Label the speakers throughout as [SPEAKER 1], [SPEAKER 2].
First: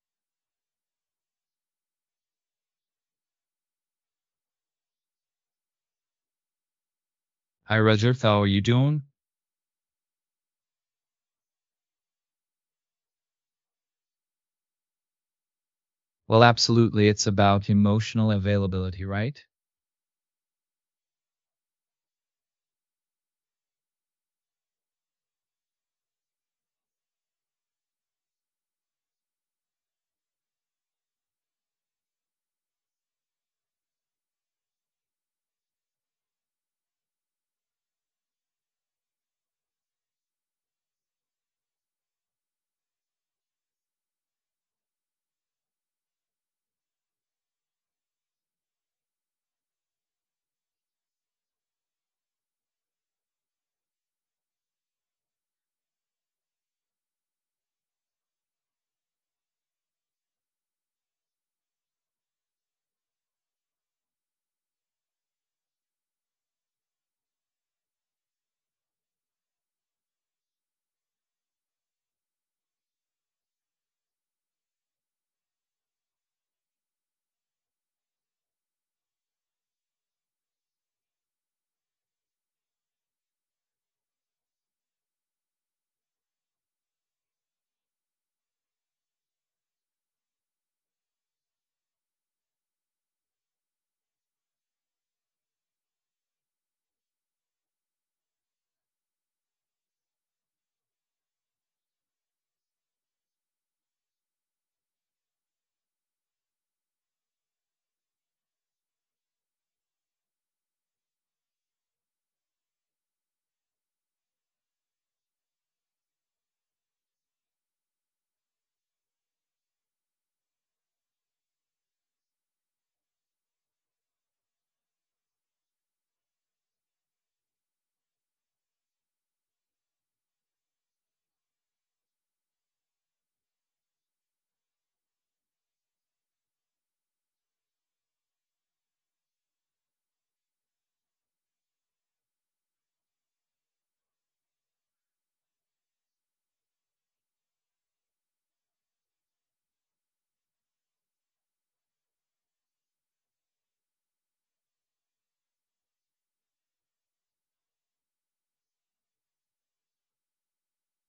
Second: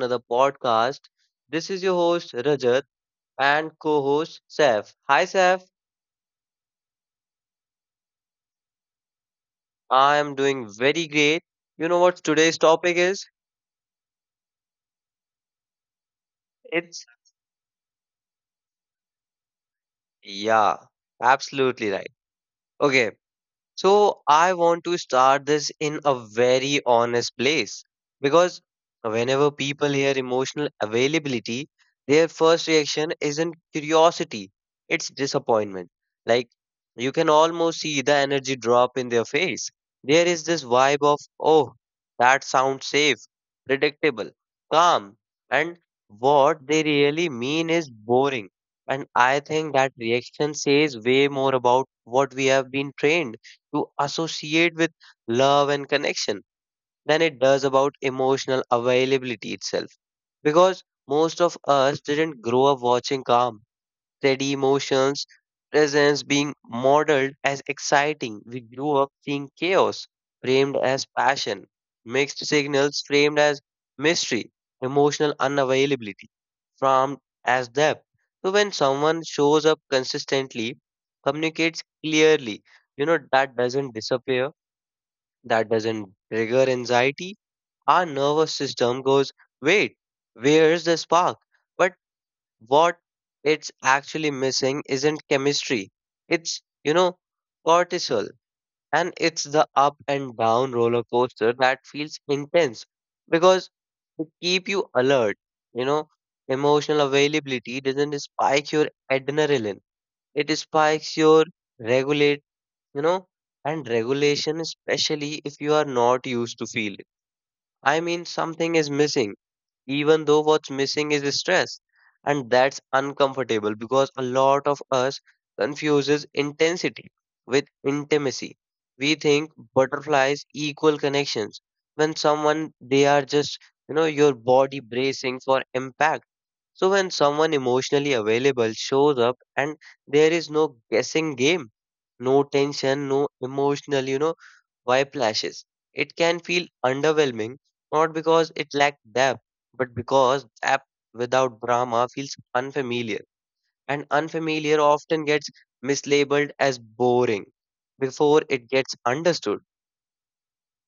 [SPEAKER 1] another podcast. This is your host, Rajat, and co host, Saif. Hi, Saif.
[SPEAKER 2] Hi, Roger. How are you doing?
[SPEAKER 1] I am doing very great. You know what today's topic is?
[SPEAKER 2] Well,
[SPEAKER 1] It's,
[SPEAKER 2] absolutely. It's about emotional availability, right?
[SPEAKER 1] yeah, absolutely right. Okay, so I want to start this in a very honest place because whenever people hear emotional availability, their first reaction isn't curiosity, it's disappointment. Like you can almost see the energy drop in their face. There is this vibe of, oh, that sounds safe, predictable, calm, and what they really mean is boring. And I think that reaction says way more about what we have been trained to associate with love and connection than it does about emotional availability itself. Because most of us didn't grow up watching calm, steady emotions, presence being modeled as exciting. We grew up seeing chaos framed as passion, mixed signals framed as mystery, emotional unavailability framed as depth. So when someone shows up consistently, communicates clearly, that doesn't disappear, that doesn't trigger anxiety. Our nervous system goes, wait, where's the spark? But what it's actually missing isn't chemistry, it's cortisol, and it's the up and down roller coaster that feels intense because it keep you alert. you know Emotional availability doesn't spike your adrenaline, it spikes your regulate. you know and regulation, especially if you are not used to feel it, I mean something is missing, even though what's missing is stress. And that's uncomfortable because a lot of us confuses intensity with intimacy. We think butterflies equal connections, when someone they are just your body bracing for impact. So when someone emotionally available shows up and there is no guessing game, no tension, no emotional whiplashes, it can feel underwhelming, not because it lacked depth, but because app without drama feels unfamiliar, and unfamiliar often gets mislabeled as boring before it gets understood.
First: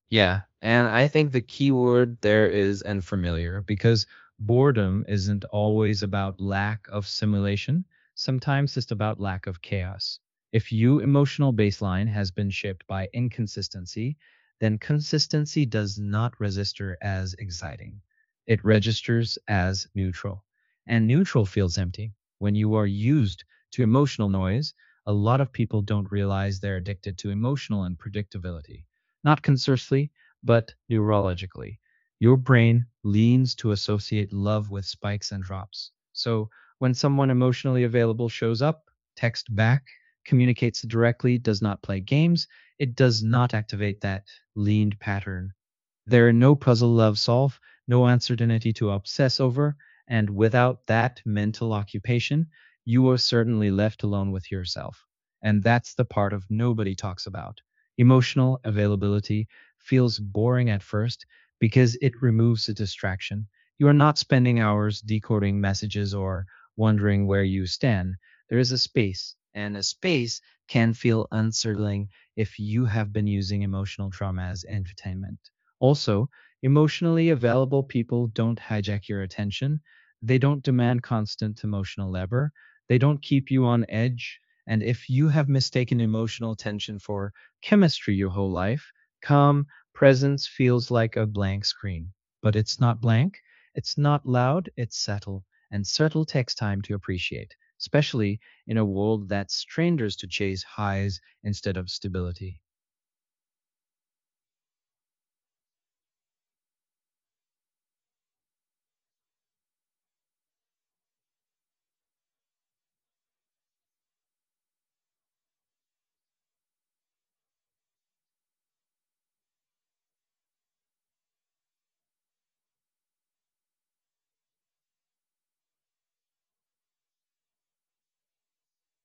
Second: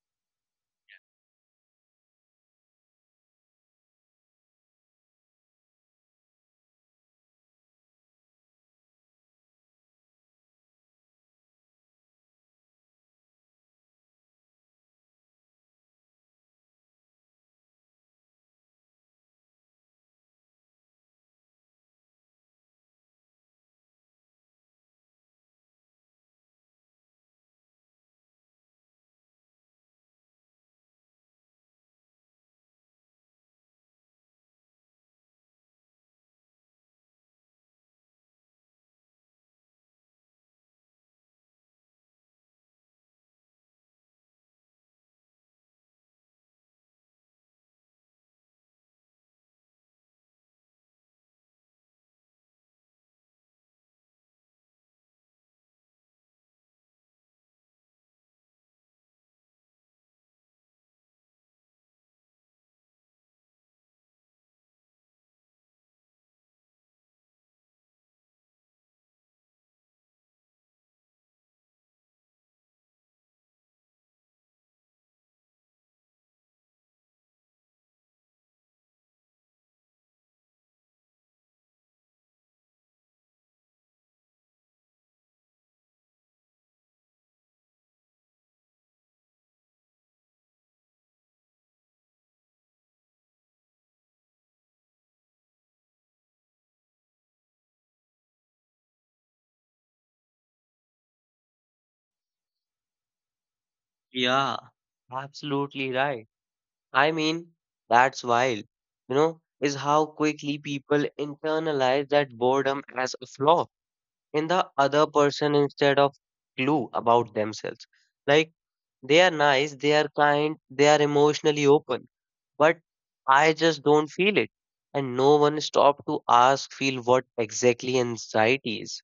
[SPEAKER 2] Yeah. And I think the key word there is and familiar because boredom isn't always about lack of simulation. Sometimes it's about lack of chaos. If your emotional baseline has been shaped by inconsistency, then consistency does not register as exciting. It registers as neutral. And neutral feels empty. When you are used to emotional noise, a lot of people don't realize they're addicted to emotional unpredictability not conversely, but neurologically. Your brain leans to associate love with spikes and drops. So when someone emotionally available shows up, texts back, communicates directly, does not play games, it does not activate that leaned pattern. There are no puzzle love solve, no uncertainty to obsess over, and without that mental occupation, you are certainly left alone with yourself. And that's the part of nobody talks about. Emotional availability feels boring at first because it removes the distraction. You are not spending hours decoding messages or wondering where you stand. There is a space, and a space can feel unsettling if you have been using emotional trauma as entertainment. Also, emotionally available people don't hijack your attention. They don't demand constant emotional labor. They don't keep you on edge. And if you have mistaken emotional tension for chemistry your whole life. Calm presence feels like a blank screen, but it's not blank. It's not loud, it's subtle, and subtle takes time to appreciate, especially in a world that strangers to chase highs instead of stability.
[SPEAKER 1] Yeah, absolutely right. I mean, that's wild, is how quickly people internalize that boredom as a flaw in the other person instead of clue about themselves. Like, they are nice, they are kind, they are emotionally open, but I just don't feel it. And no one stopped to ask, feel what exactly anxiety is.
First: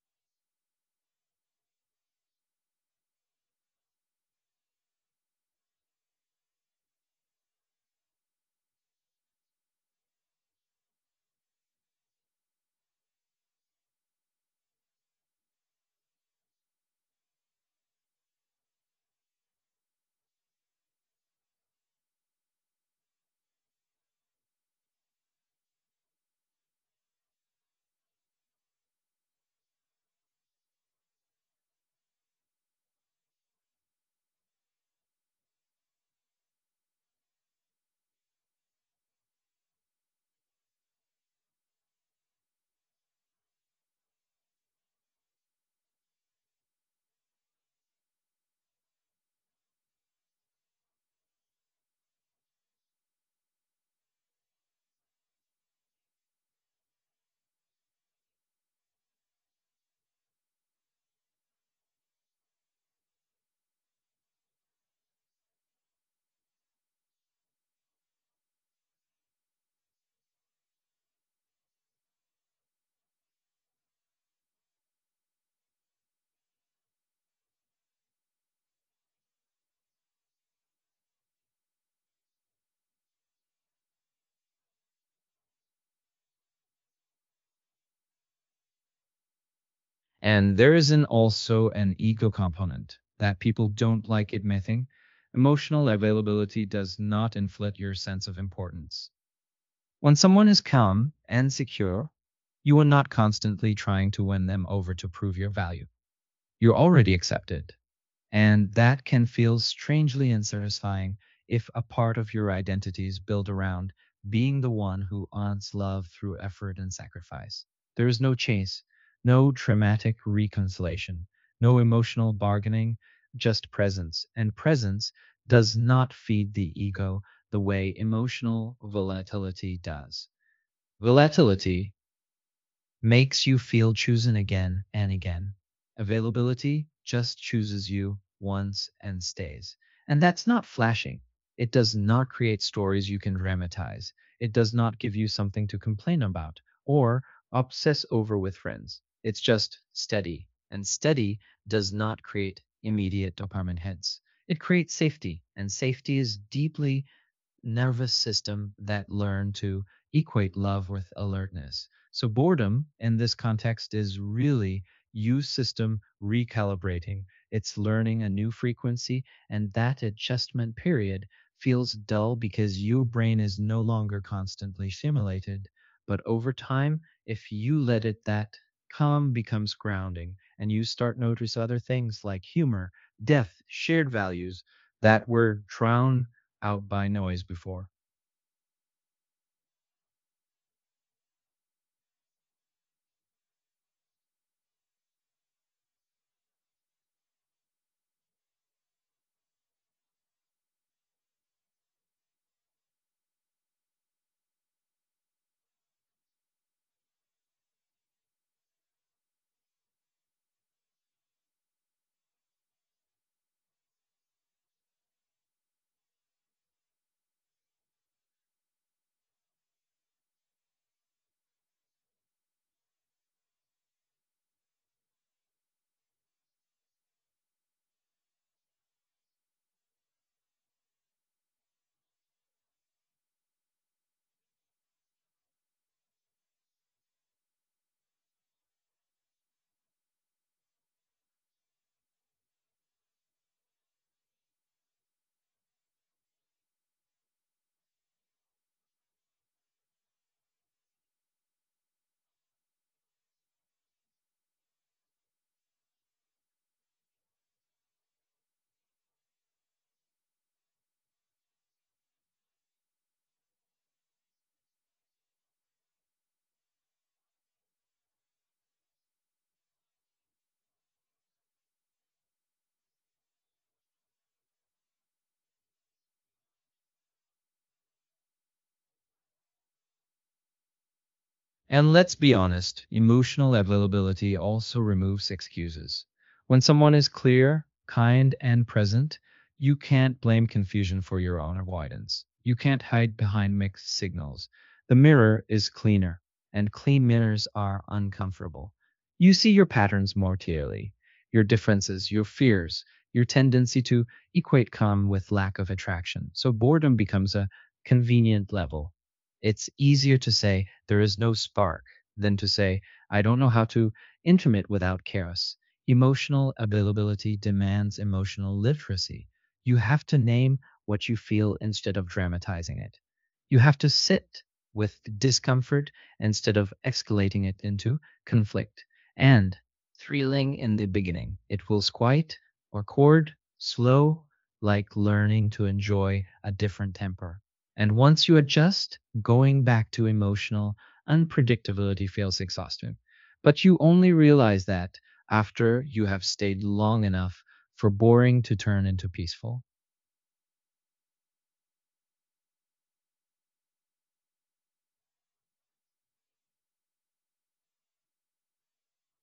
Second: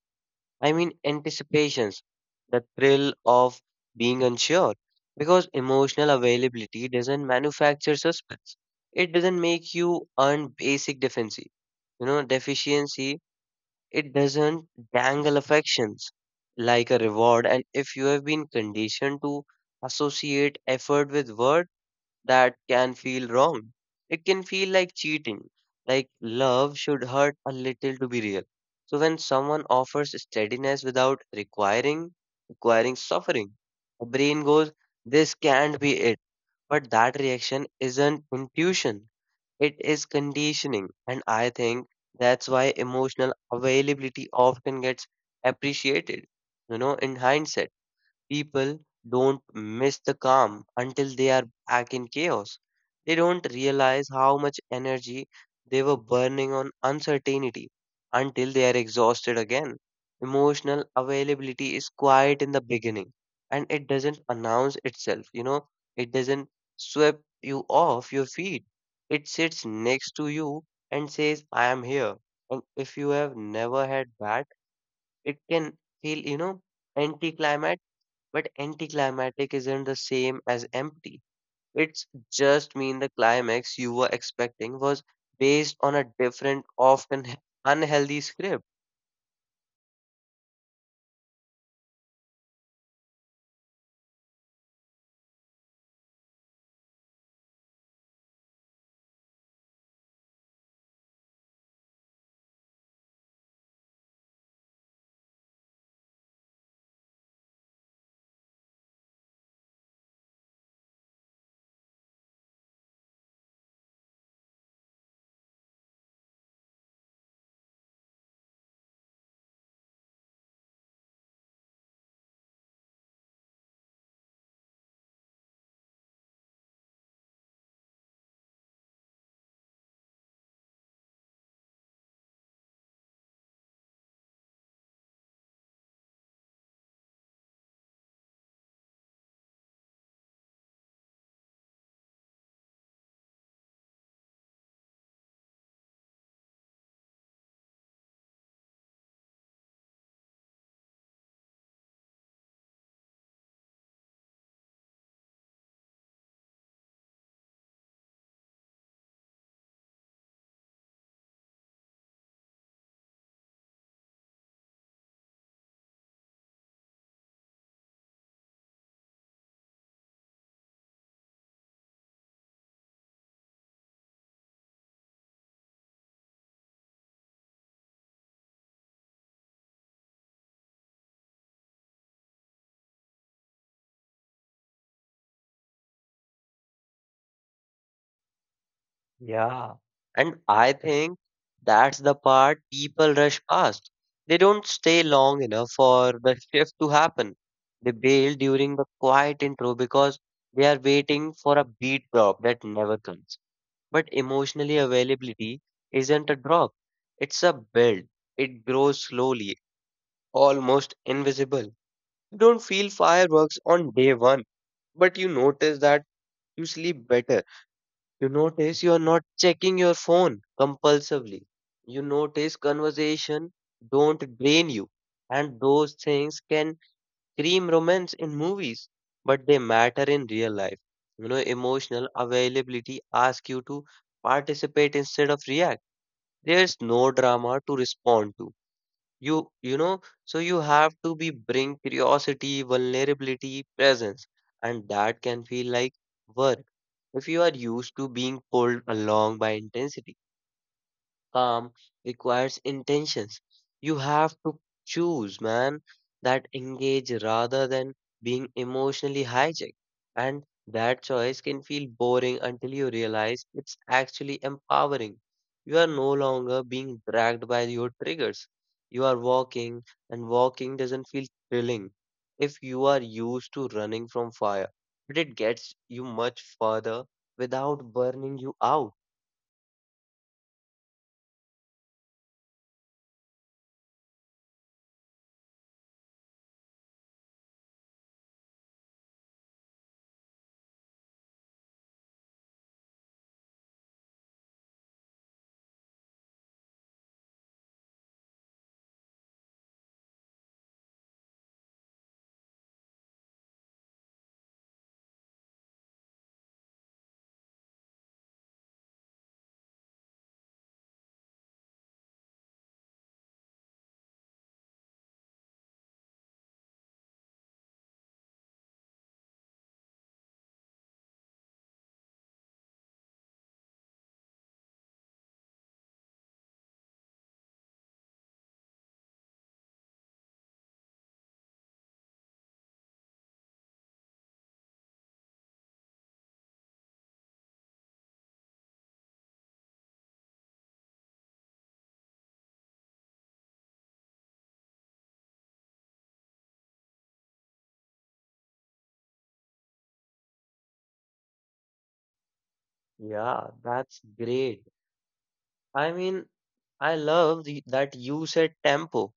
[SPEAKER 1] I mean, anticipations, the thrill of being unsure. Because emotional availability doesn't manufacture suspense, it doesn't make you earn basic deficiency. Deficiency, it doesn't dangle affections like a reward. And if you have been conditioned to associate effort with worth, that can feel wrong. It can feel like cheating, like love should hurt a little to be real. So when someone offers steadiness without requiring suffering, the brain goes, this can't be it. But that reaction isn't intuition. It is conditioning. And I think that's why emotional availability often gets appreciated, in hindsight. People don't miss the calm until they are back in chaos. They don't realize how much energy they were burning on uncertainty until they are exhausted again. Emotional availability is quiet in the beginning, and it doesn't announce itself, it doesn't sweep you off your feet. It sits next to you and says, I am here. And if you have never had that, it can feel, anticlimactic, but anticlimactic isn't the same as empty. It's just mean the climax you were expecting was based on a different, often unhealthy script.
[SPEAKER 2] And there is an also an ego component that people don't like admitting. Emotional availability does not inflate your sense of importance. When someone is calm and secure, you are not constantly trying to win them over to prove your value. You're already accepted, and that can feel strangely unsatisfying if a part of your identity is built around being the one who earns love through effort and sacrifice. There is no chase, no dramatic reconciliation, no emotional bargaining, just presence. And presence does not feed the ego the way emotional volatility does. Volatility makes you feel chosen again and again. Availability just chooses you once and stays. And that's not flashing. It does not create stories you can dramatize. It does not give you something to complain about or obsess over with friends. It's just steady. And steady does not create immediate dopamine hits. It creates safety, and safety is deeply nervous system that learn to equate love with alertness. So boredom in this context is really U system recalibrating. It's learning a new frequency and that adjustment period feels dull because your brain is no longer constantly stimulated. But over time, if you let it that calm becomes grounding and you start notice other things like humor, depth, shared values that were drowned out by noise before.
[SPEAKER 1] Yeah, and I think that's the part people rush past. They don't stay long enough for the shift to happen. They bail during the quiet intro because they are waiting for a beat drop that never comes. But emotionally availability isn't a drop, it's a build. It grows slowly, almost invisible. You don't feel fireworks on day one, but you notice that you sleep better. You notice you are not checking your phone compulsively. You notice conversation don't drain you. And those things can cream romance in movies, but they matter in real life. Emotional availability asks you to participate instead of react, there's no drama to respond to. You you know so you have to be bring curiosity vulnerability presence, and that can feel like work if you are used to being pulled along by intensity. Calm requires intentions. You have to choose, man, that engage rather than being emotionally hijacked. And that choice can feel boring until you realize it's actually empowering. You are no longer being dragged by your triggers. You are walking, and walking doesn't feel thrilling if you are used to running from fire, but it gets you much further without burning you out.
[SPEAKER 2] And let's be honest, emotional availability also removes excuses. When someone is clear, kind, and present, you can't blame confusion for your own avoidance. You can't hide behind mixed signals. The mirror is cleaner, and clean mirrors are uncomfortable. You see your patterns more clearly, your differences, your fears, your tendency to equate calm with lack of attraction. So boredom becomes a convenient level. It's easier to say there is no spark than to say I don't know how to intimate without chaos. Emotional availability demands emotional literacy. You have to name what you feel instead of dramatizing it. You have to sit with discomfort instead of escalating it into conflict. And thrilling in the beginning, it will quiet or chord, slow, like learning to enjoy a different temper. And once you adjust, going back to emotional unpredictability feels exhausting. But you only realize that after you have stayed long enough for boring to turn into peaceful.
[SPEAKER 1] Yeah, that's great. I mean, I love the, that you said tempo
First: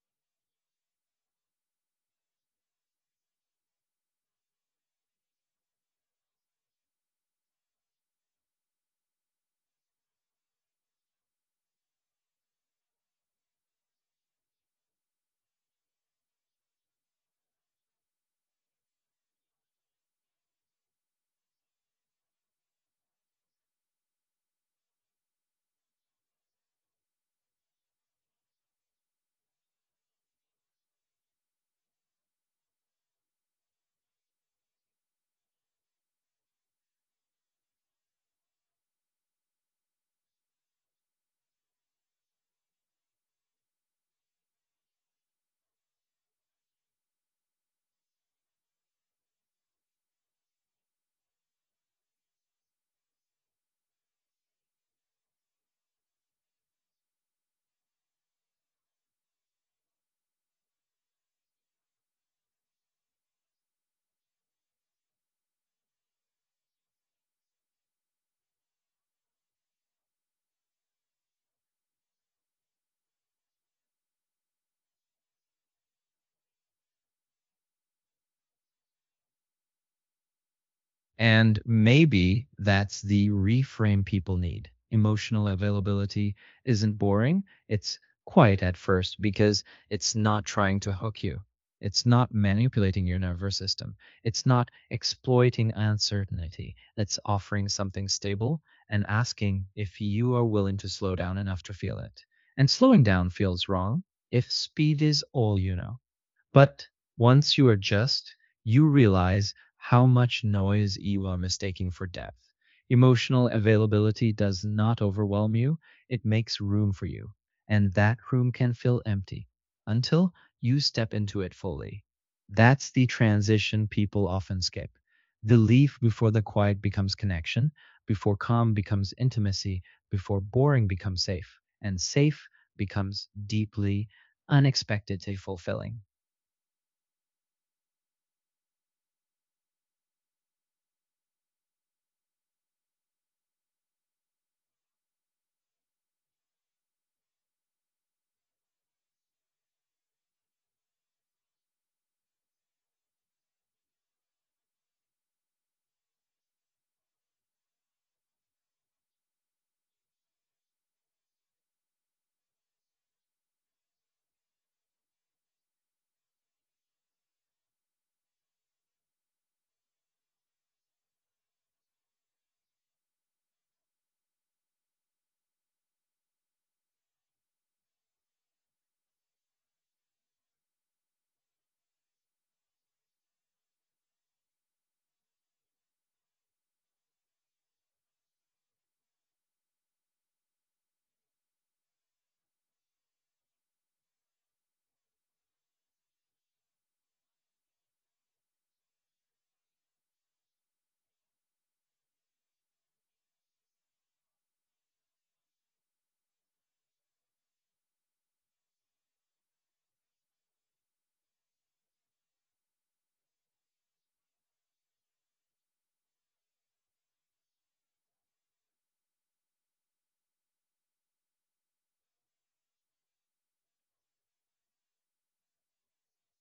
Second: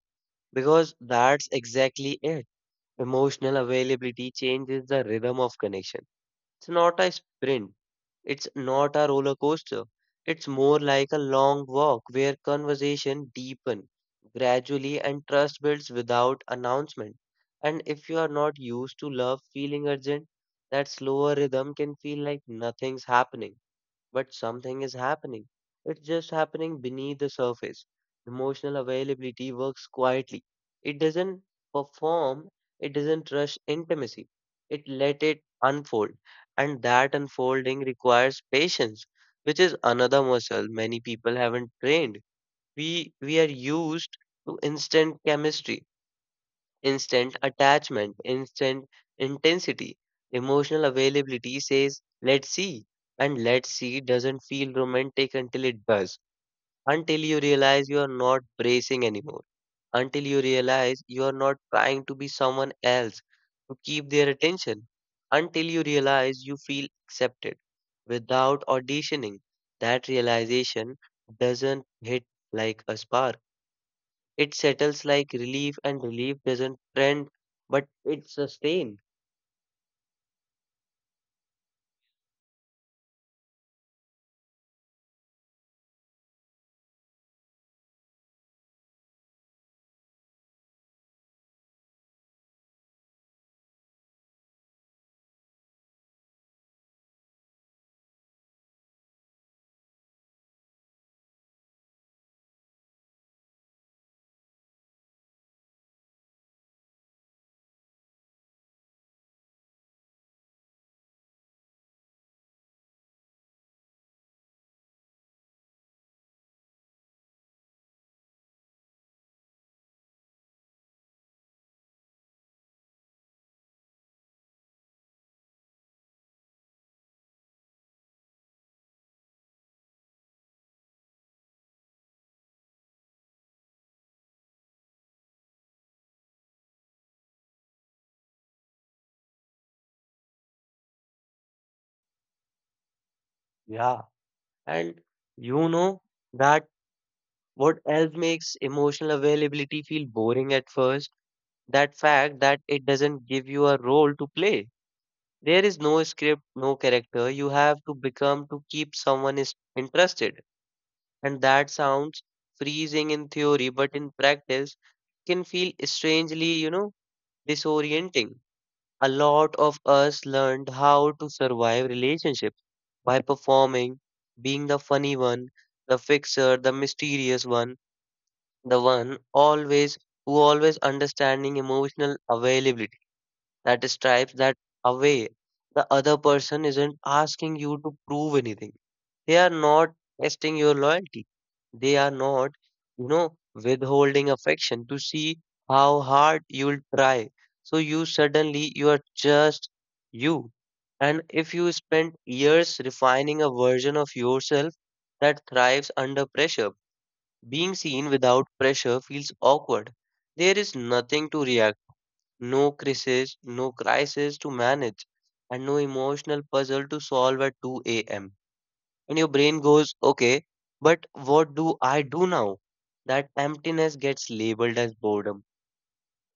[SPEAKER 1] because that's exactly it. Emotional availability changes the rhythm of connection. It's not a sprint, it's not a roller coaster. It's more like a long walk where conversation deepen gradually and trust builds without announcement. And if you are not used to love feeling urgent, that slower rhythm can feel like nothing's happening, but something is happening. It's just happening beneath the surface. Emotional availability works quietly. It doesn't perform, it doesn't rush intimacy. It let it unfold. And that unfolding requires patience, which is another muscle many people haven't trained. We are used to instant chemistry, instant attachment, instant intensity. Emotional availability says, let's see. And let's see doesn't feel romantic until it does, until you realize you are not bracing anymore, until you realize you are not trying to be someone else to keep their attention, until you realize you feel accepted without auditioning. That realization doesn't hit like a spark. It settles like relief, and relief doesn't trend, but it sustains.
[SPEAKER 2] And maybe that's the reframe people need. Emotional availability isn't boring. It's quiet at first because it's not trying to hook you. It's not manipulating your nervous system. It's not exploiting uncertainty. It's offering something stable and asking if you are willing to slow down enough to feel it. And slowing down feels wrong if speed is all you know. But once you adjust, you realize how much noise you are mistaking for depth. Emotional availability does not overwhelm you, it makes room for you. And that room can feel empty until you step into it fully. That's the transition people often skip. The leaf before the quiet becomes connection, before calm becomes intimacy, before boring becomes safe, and safe becomes deeply, unexpectedly fulfilling.
[SPEAKER 1] Yeah. And you know that what else makes emotional availability feel boring at first? That fact that it doesn't give you a role to play. There is no script, no character. You have to become to keep someone is interested. And that sounds freezing in theory, but in practice can feel strangely, disorienting. A lot of us learned how to survive relationships by performing, being the funny one, the fixer, the mysterious one, the one always who always understanding emotional availability that stripes that away. The other person isn't asking you to prove anything. They are not testing your loyalty. They are not, withholding affection to see how hard you will try. So you suddenly, you are just you. And if you spend years refining a version of yourself that thrives under pressure, being seen without pressure feels awkward. There is nothing to react, no crisis, no crisis to manage, and no emotional puzzle to solve at 2 a.m., and your brain goes, okay, but what do I do now? That emptiness gets labeled as boredom,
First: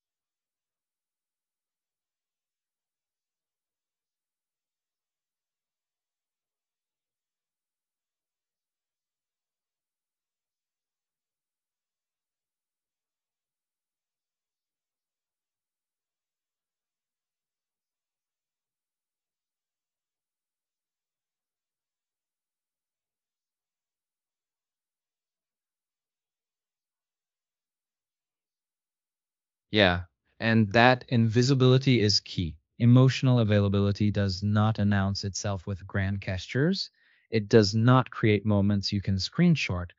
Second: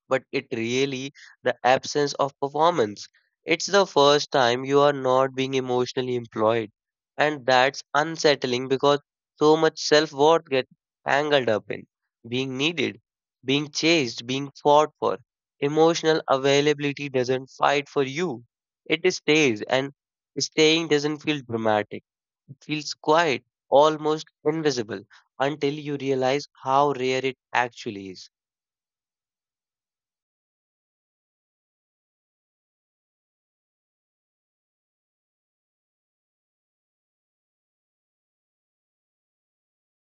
[SPEAKER 1] but it really the absence of performance. It's the first time you are not being emotionally employed, and that's unsettling because so much self worth gets tangled up in being needed, being chased, being fought for. Emotional availability doesn't fight for you, it stays, and staying doesn't feel dramatic, feels quiet, almost invisible, until you realize how rare it actually is.
[SPEAKER 2] Yeah. And that invisibility is key. Emotional availability does not announce itself with grand gestures. It does not create moments you can screenshot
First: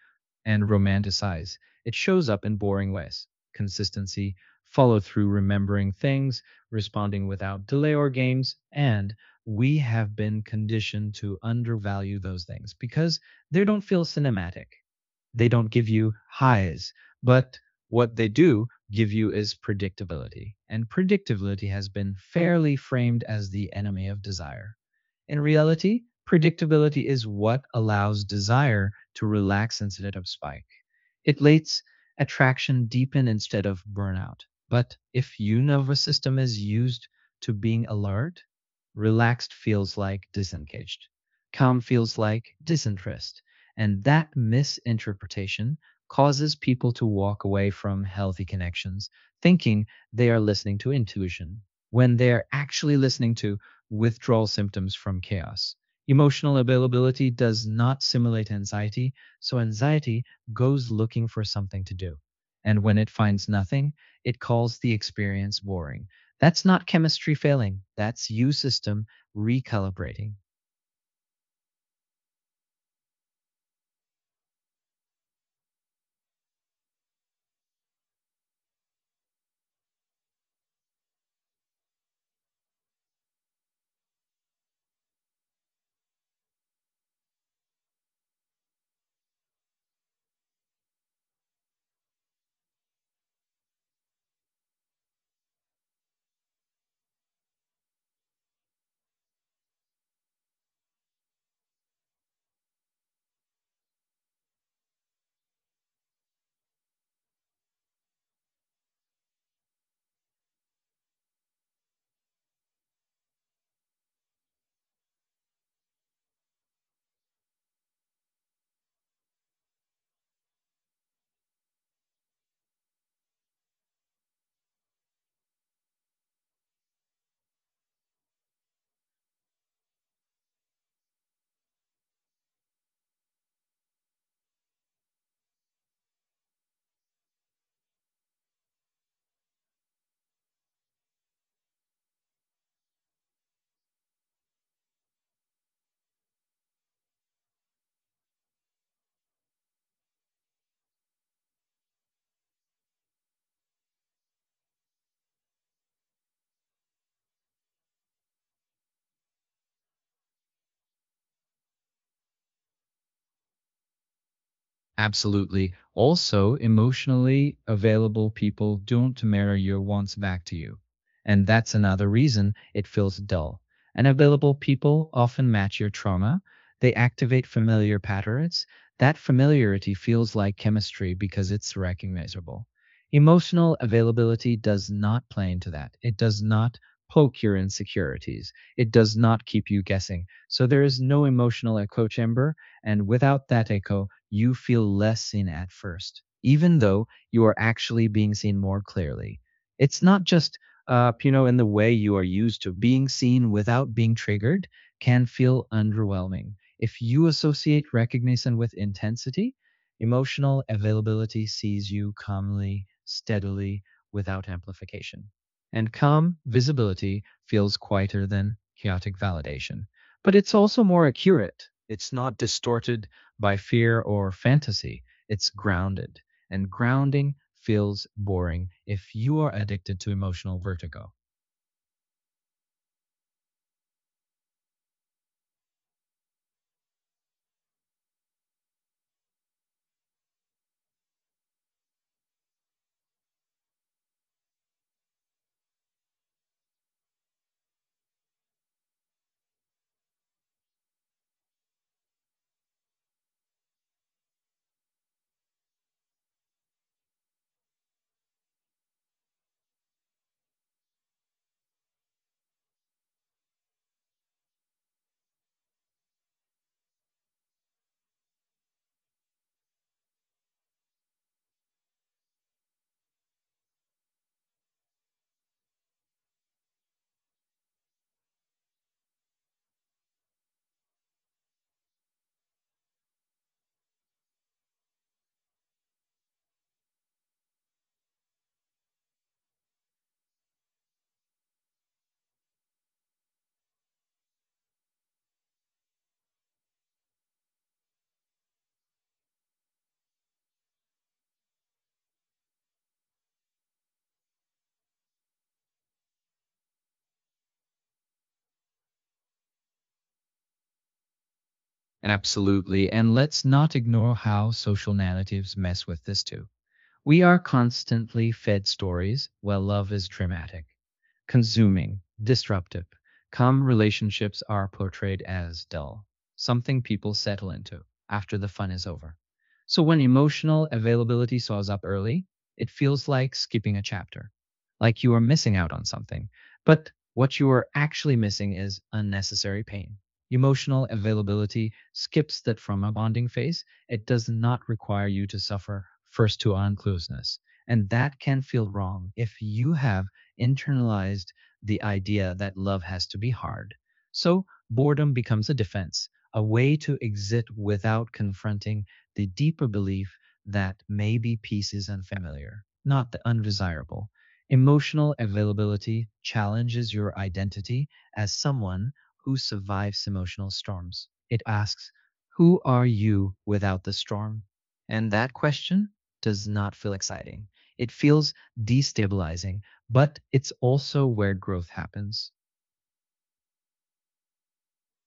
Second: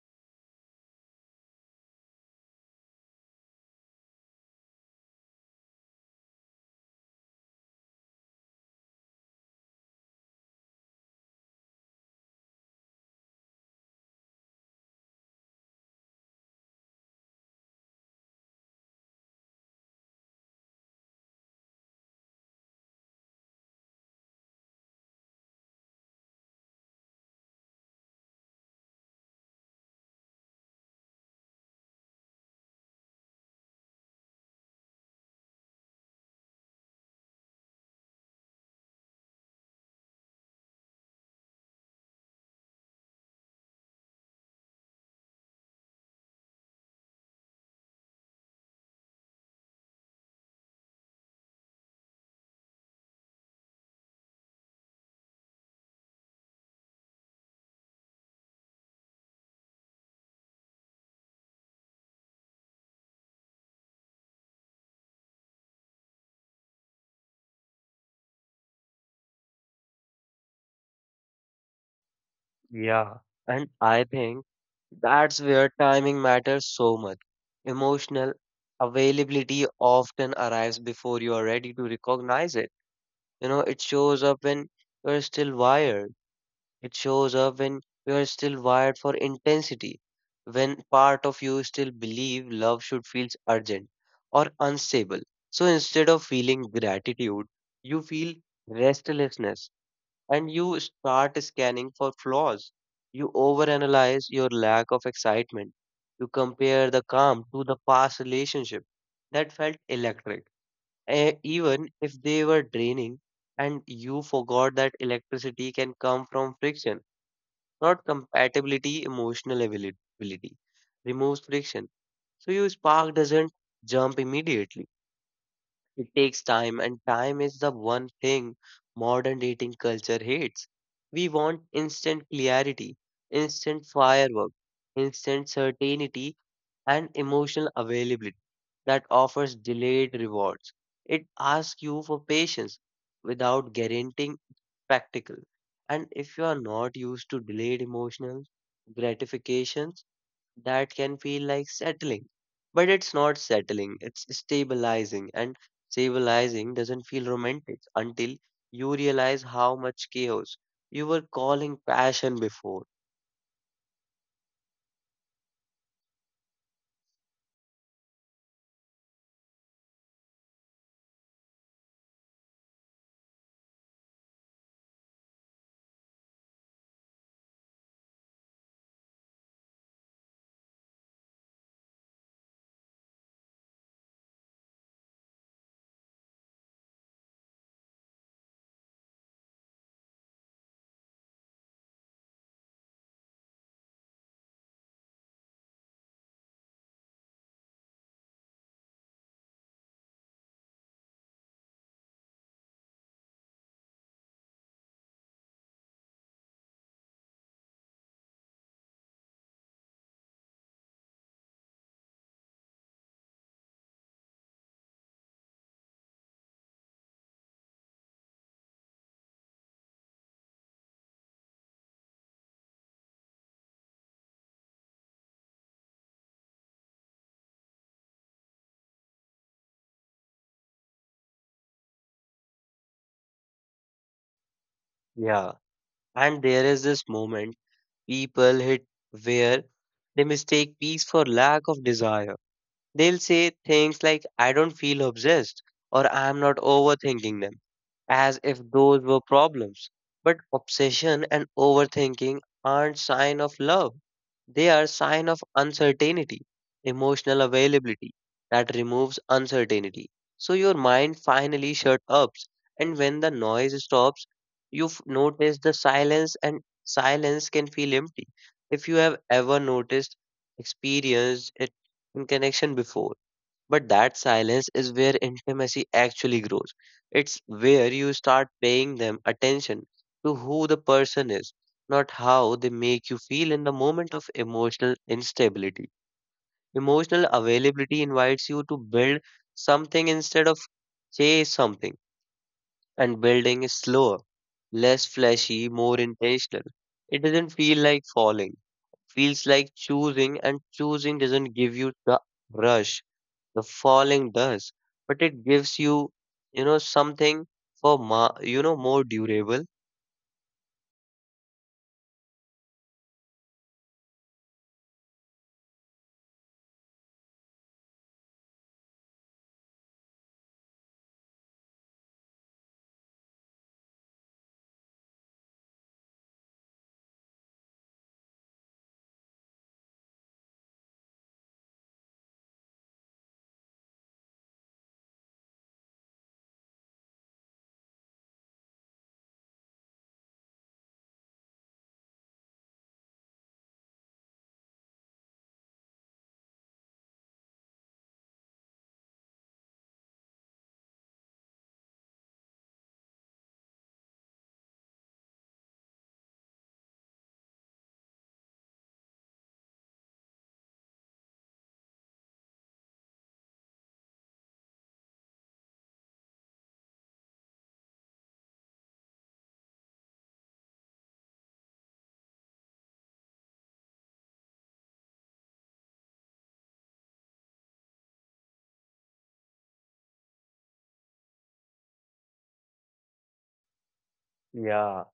[SPEAKER 2] and romanticize. It shows up in boring ways consistency, follow through, remembering things, responding without delay or games. And we have been conditioned to undervalue those things because they don't feel cinematic they don't give you highs, but what they do give you is predictability. And predictability has been fairly framed as the enemy of desire. In reality, predictability is what allows desire to relax instead of spike. It lets attraction deepen instead of burnout. But if your nervous system is used to being alert, relaxed feels like disengaged, calm feels like disinterest. And that misinterpretation causes people to walk away from healthy connections thinking they are listening to intuition when they're actually listening to withdrawal symptoms from chaos. Emotional availability does not simulate anxiety, so anxiety goes looking for something to do. And when it finds nothing, it calls the experience boring. That's not chemistry failing. That's you system recalibrating.
[SPEAKER 1] Yeah, and I think that's where timing matters so much. Emotional availability often arrives before you are ready to recognize it. It shows up when you're still wired. It shows up when you are still wired for intensity, when part of you still believe love should feel urgent or unstable. So instead of feeling gratitude, you feel restlessness, and you start scanning for flaws. You overanalyze your lack of excitement. You compare the calm to the past relationship that felt electric, even if they were draining, and you forgot that electricity can come from friction not compatibility, emotional availability. Removes friction. So your spark doesn't jump immediately. It takes time, and time is the one thing modern dating culture hates. We want instant clarity, instant firework, instant certainty, and emotional availability that offers delayed rewards. It asks you for patience without guaranteeing spectacle. And if you are not used to delayed emotional gratifications, that can feel like settling. But it's not settling, it's stabilizing. And stabilizing doesn't feel romantic until you realize how much chaos you were calling passion before.
[SPEAKER 2] Absolutely. Also, emotionally available people don't mirror your wants back to you. And that's another reason it feels dull. And available people often match your trauma. They activate familiar patterns. That familiarity feels like chemistry because it's recognizable. Emotional availability does not play into that. It does not poke your insecurities. It does not keep you guessing. So there is no emotional echo chamber. And without that echo, you feel less seen at first, even though you are actually being seen more clearly. It's not just in the way you are used to being seen without being triggered can feel underwhelming. If you associate recognition with intensity, emotional availability sees you calmly, steadily, without amplification. And calm visibility feels quieter than chaotic validation. But it's also more accurate. It's not distorted by fear or fantasy. It's grounded. And grounding feels boring if you are addicted to emotional vertigo.
[SPEAKER 1] Yeah. And there is this moment people hit where they mistake peace for lack of desire. They'll say things like, I don't feel obsessed or I'm not overthinking them, as if those were problems. But obsession and overthinking aren't sign of love. They are sign of uncertainty, emotional availability that removes uncertainty. So your mind finally shut up, and when the noise stops, you've noticed the silence and silence can feel empty. If you have ever noticed experienced in connection before. But that silence is where intimacy actually grows. It's where you start paying them attention to who the person is, not how they make you feel in the moment of emotional instability. Emotional availability invites you to build something instead of chase something, and building is slower, less flashy, more intentional. It doesn't feel like falling, feels like choosing, and choosing doesn't give you the rush the falling does, but it gives you, something for ma- you know more durable.
[SPEAKER 2] And absolutely. And let's not ignore how social narratives mess with this too. We are constantly fed stories where love is dramatic, consuming, disruptive. Calm relationships are portrayed as dull, something people settle into after the fun is over. So when emotional availability soars up early, it feels like skipping a chapter, like you are missing out on something. But what you are actually missing is unnecessary pain. Emotional availability skips that from a bonding phase. It does not require you to suffer first to uncluseness. And that can feel wrong if you have internalized the idea that love has to be hard. So boredom becomes a defense, a way to exit without confronting the deeper belief that maybe peace is unfamiliar, not the undesirable. Emotional availability challenges your identity as someone who survives emotional storms. It asks, who are you without the storm? And that question does not feel exciting. It feels destabilizing but it's also where growth happens.
[SPEAKER 1] Yeah,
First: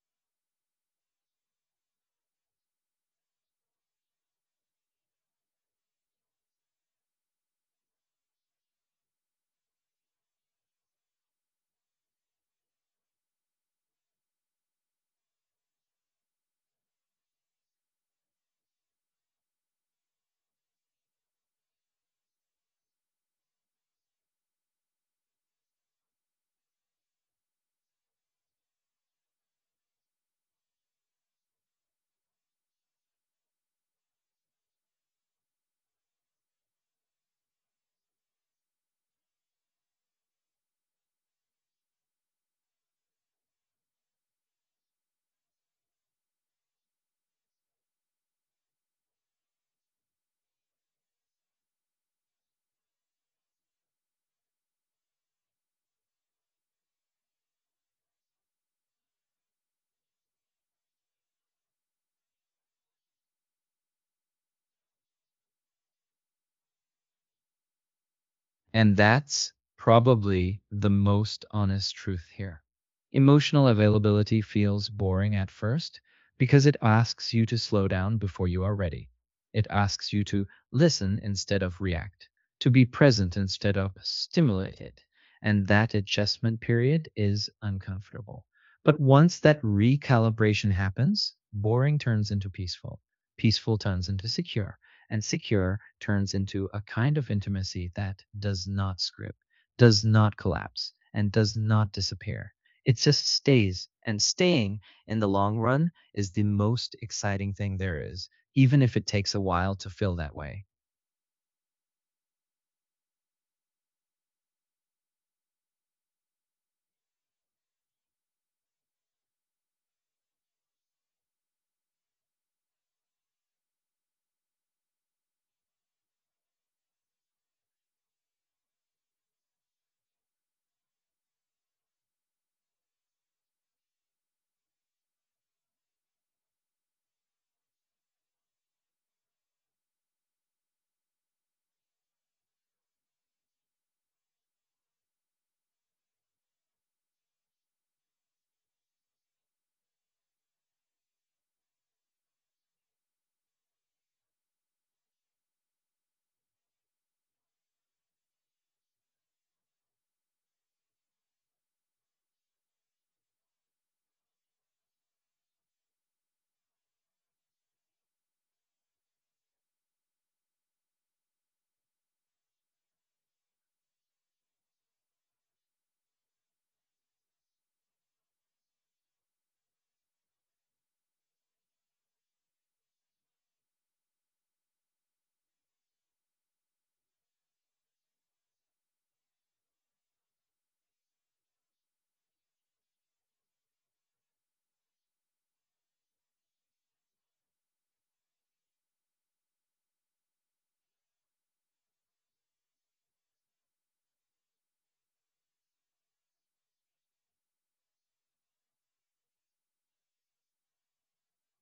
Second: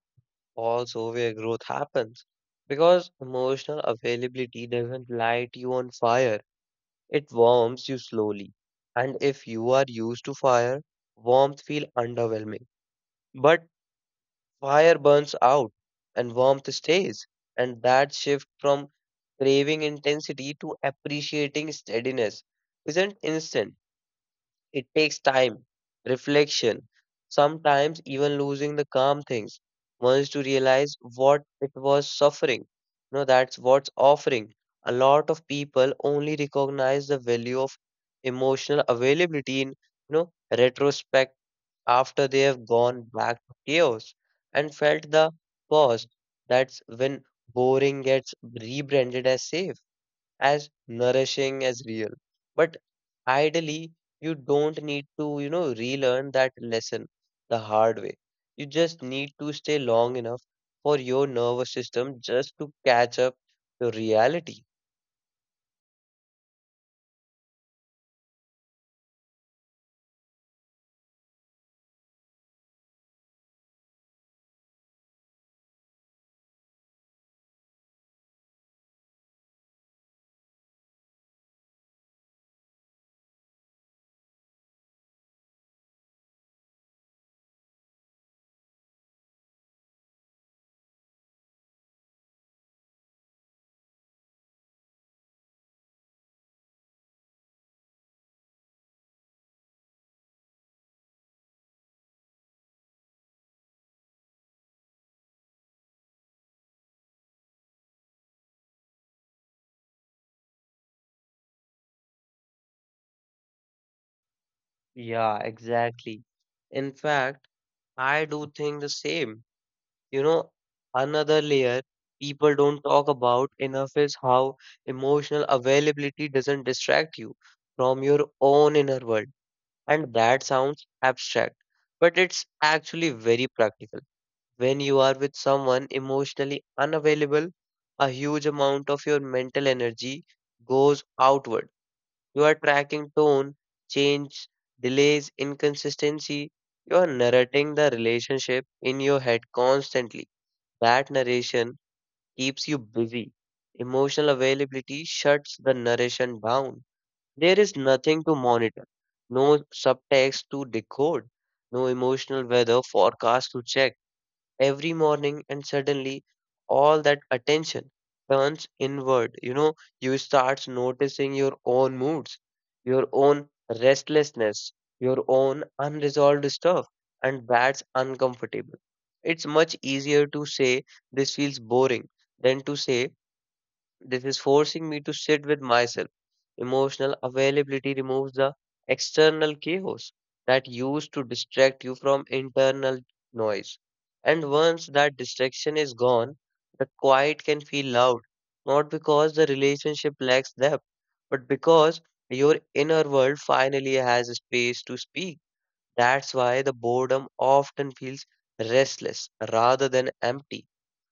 [SPEAKER 1] also where growth happens because emotional availability doesn't light you on fire. It warms you slowly, and if you are used to fire, warmth feel underwhelming. But fire burns out, and warmth stays, and that shift from craving intensity to appreciating steadiness isn't instant. It takes time, reflection, sometimes even losing the calm things once to realize what it was suffering. No, that's what's offering. A lot of people only recognize the value of emotional availability in, retrospect, after they have gone back to chaos and felt the cost. That's when boring gets rebranded as safe, as nourishing, as real. But ideally, you don't need to, relearn that lesson the hard way. You just need to stay long enough for your nervous system just to catch up to reality.
[SPEAKER 2] And that's probably the most honest truth here. Emotional availability feels boring at first because it asks you to slow down before you are ready. It asks you to listen instead of react, to be present instead of stimulated. And that adjustment period is uncomfortable. But once that recalibration happens, boring turns into peaceful, peaceful turns into secure. And secure turns into a kind of intimacy that does not script, does not collapse, and does not disappear. It just stays, and staying in the long run is the most exciting thing there is, even if it takes a while to feel that way.
[SPEAKER 1] Yeah, exactly. In fact, I do think the same. You know, another layer people don't talk about enough is how emotional availability doesn't distract you from your own inner world. And that sounds abstract, but it's actually very practical. When you are with someone emotionally unavailable, a huge amount of your mental energy goes outward. You are tracking tone, change, delays, inconsistency. You are narrating the relationship in your head constantly. That narration keeps you busy. Emotional availability shuts the narration down. There is nothing to monitor, no subtext to decode, no emotional weather forecast to check every morning, and suddenly all that attention turns inward. You know, you start noticing your own moods, your own restlessness, your own unresolved stuff, and that's uncomfortable. It's much easier to say this feels boring than to say this is forcing me to sit with myself. Emotional availability removes the external chaos that used to distract you from internal noise. And once that distraction is gone, the quiet can feel loud, not because the relationship lacks depth, but because your inner world finally has a space to speak. That's why the boredom often feels restless rather than empty.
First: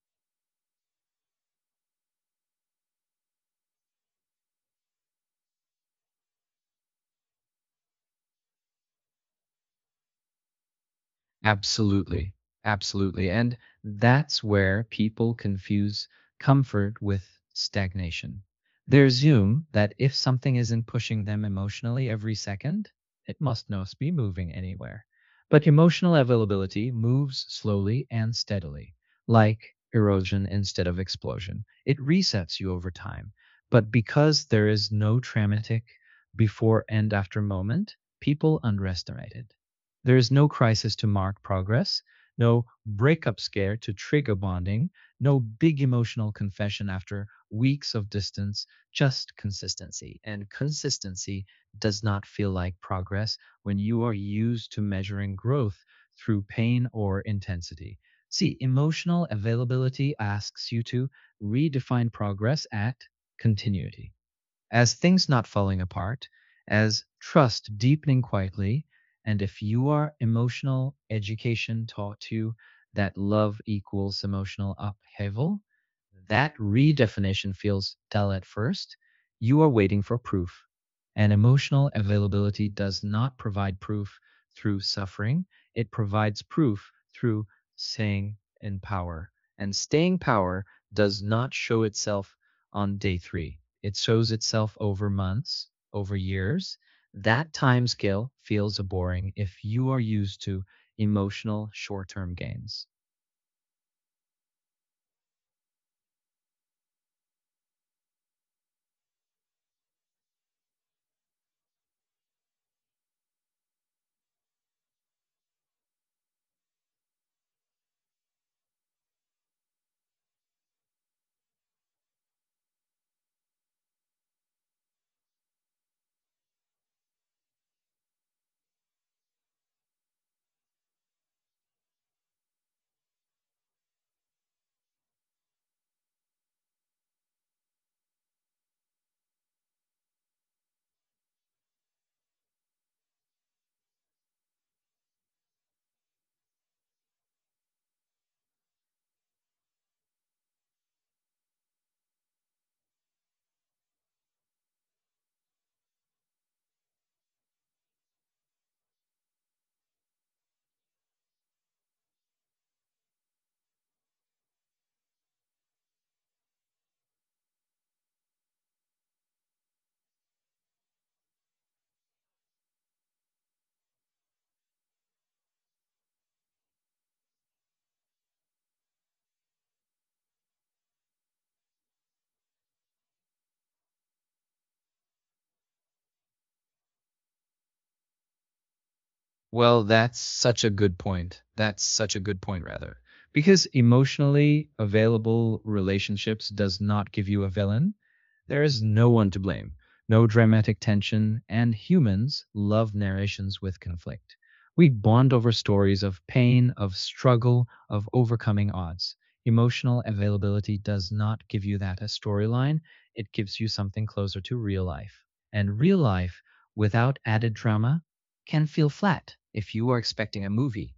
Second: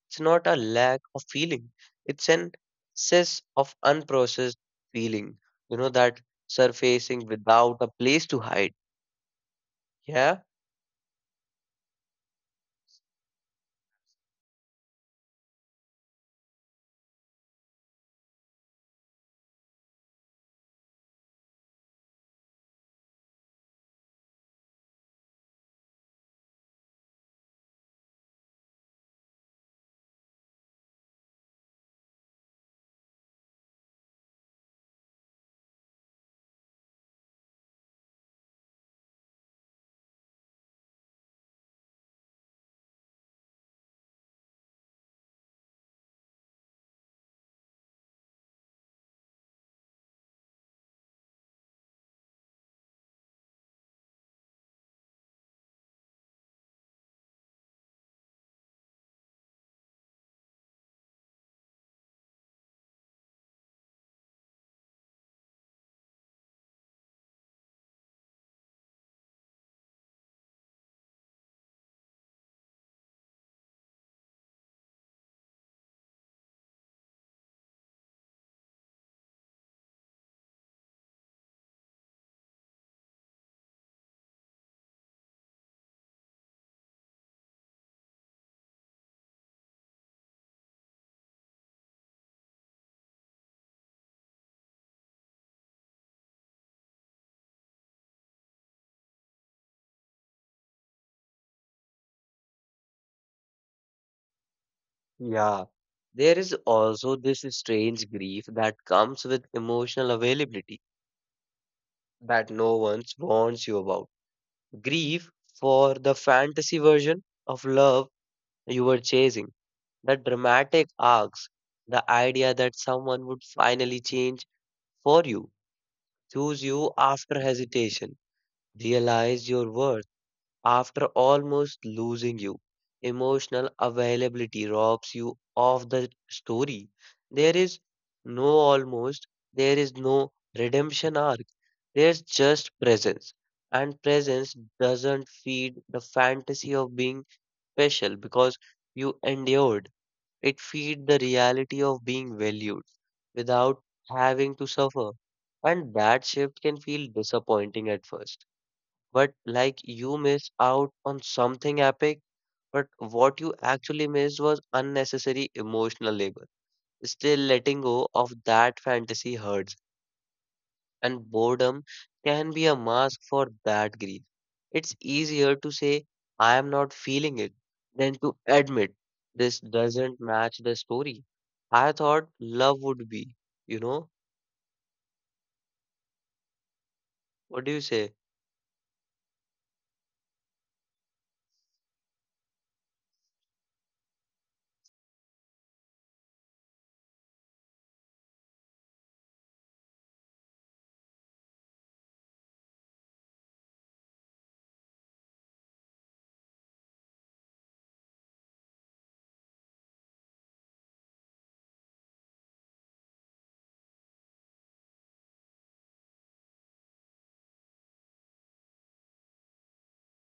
[SPEAKER 1] It's not a lack of feeling, it's an excess of unprocessed feeling, that surfacing without a place to hide. Yeah,
[SPEAKER 2] Absolutely. Absolutely. And that's where people confuse comfort with stagnation. They assume that if something isn't pushing them emotionally every second, it must not be moving anywhere. But emotional availability moves slowly and steadily, like erosion instead of explosion. It resets you over time. But because there is no traumatic before and after moment, people underestimate it. There is no crisis to mark progress, no breakup scare to trigger bonding, no big emotional confession after weeks of distance, just consistency. And consistency does not feel like progress when you are used to measuring growth through pain or intensity. See, emotional availability asks you to redefine progress at continuity as things not falling apart, as trust deepening quietly. And if you are emotional education taught you that love equals emotional upheaval, that redefinition feels dull at first. You are waiting for proof. And emotional availability does not provide proof through suffering, it provides proof through staying in power. And staying power does not show itself on day three, it shows itself over months, over years. That time scale feels boring if you are used to emotional short term gains.
[SPEAKER 1] yeah. There is also this strange grief that comes with emotional availability that no one warns you about. Grief for the fantasy version of love you were chasing, the dramatic arcs, the idea that someone would finally change for you, choose you after hesitation, realize your worth after almost losing you. Emotional availability robs you of the story. There is no almost, there is no redemption arc. There's just presence. And presence doesn't feed the fantasy of being special because you endured. It feeds the reality of being valued without having to suffer. And that shift can feel disappointing at first, but like you miss out on something epic, but what you actually missed was unnecessary emotional labor. Still, letting go of that fantasy hurts, and boredom can be a mask for that grief. It's easier to say, I am not feeling it, than to admit this doesn't match the story I thought love would be, you know? What do you say?
[SPEAKER 2] Well, that's such a good point. That's such a good point, rather. Because emotionally available relationships does not give you a villain. There is no one to blame, no dramatic tension, and humans love narrations with conflict. We bond over stories of pain, of struggle, of overcoming odds. Emotional availability does not give you that as storyline. It gives you something closer to real life. And real life, without added drama, can feel flat if you are expecting a movie.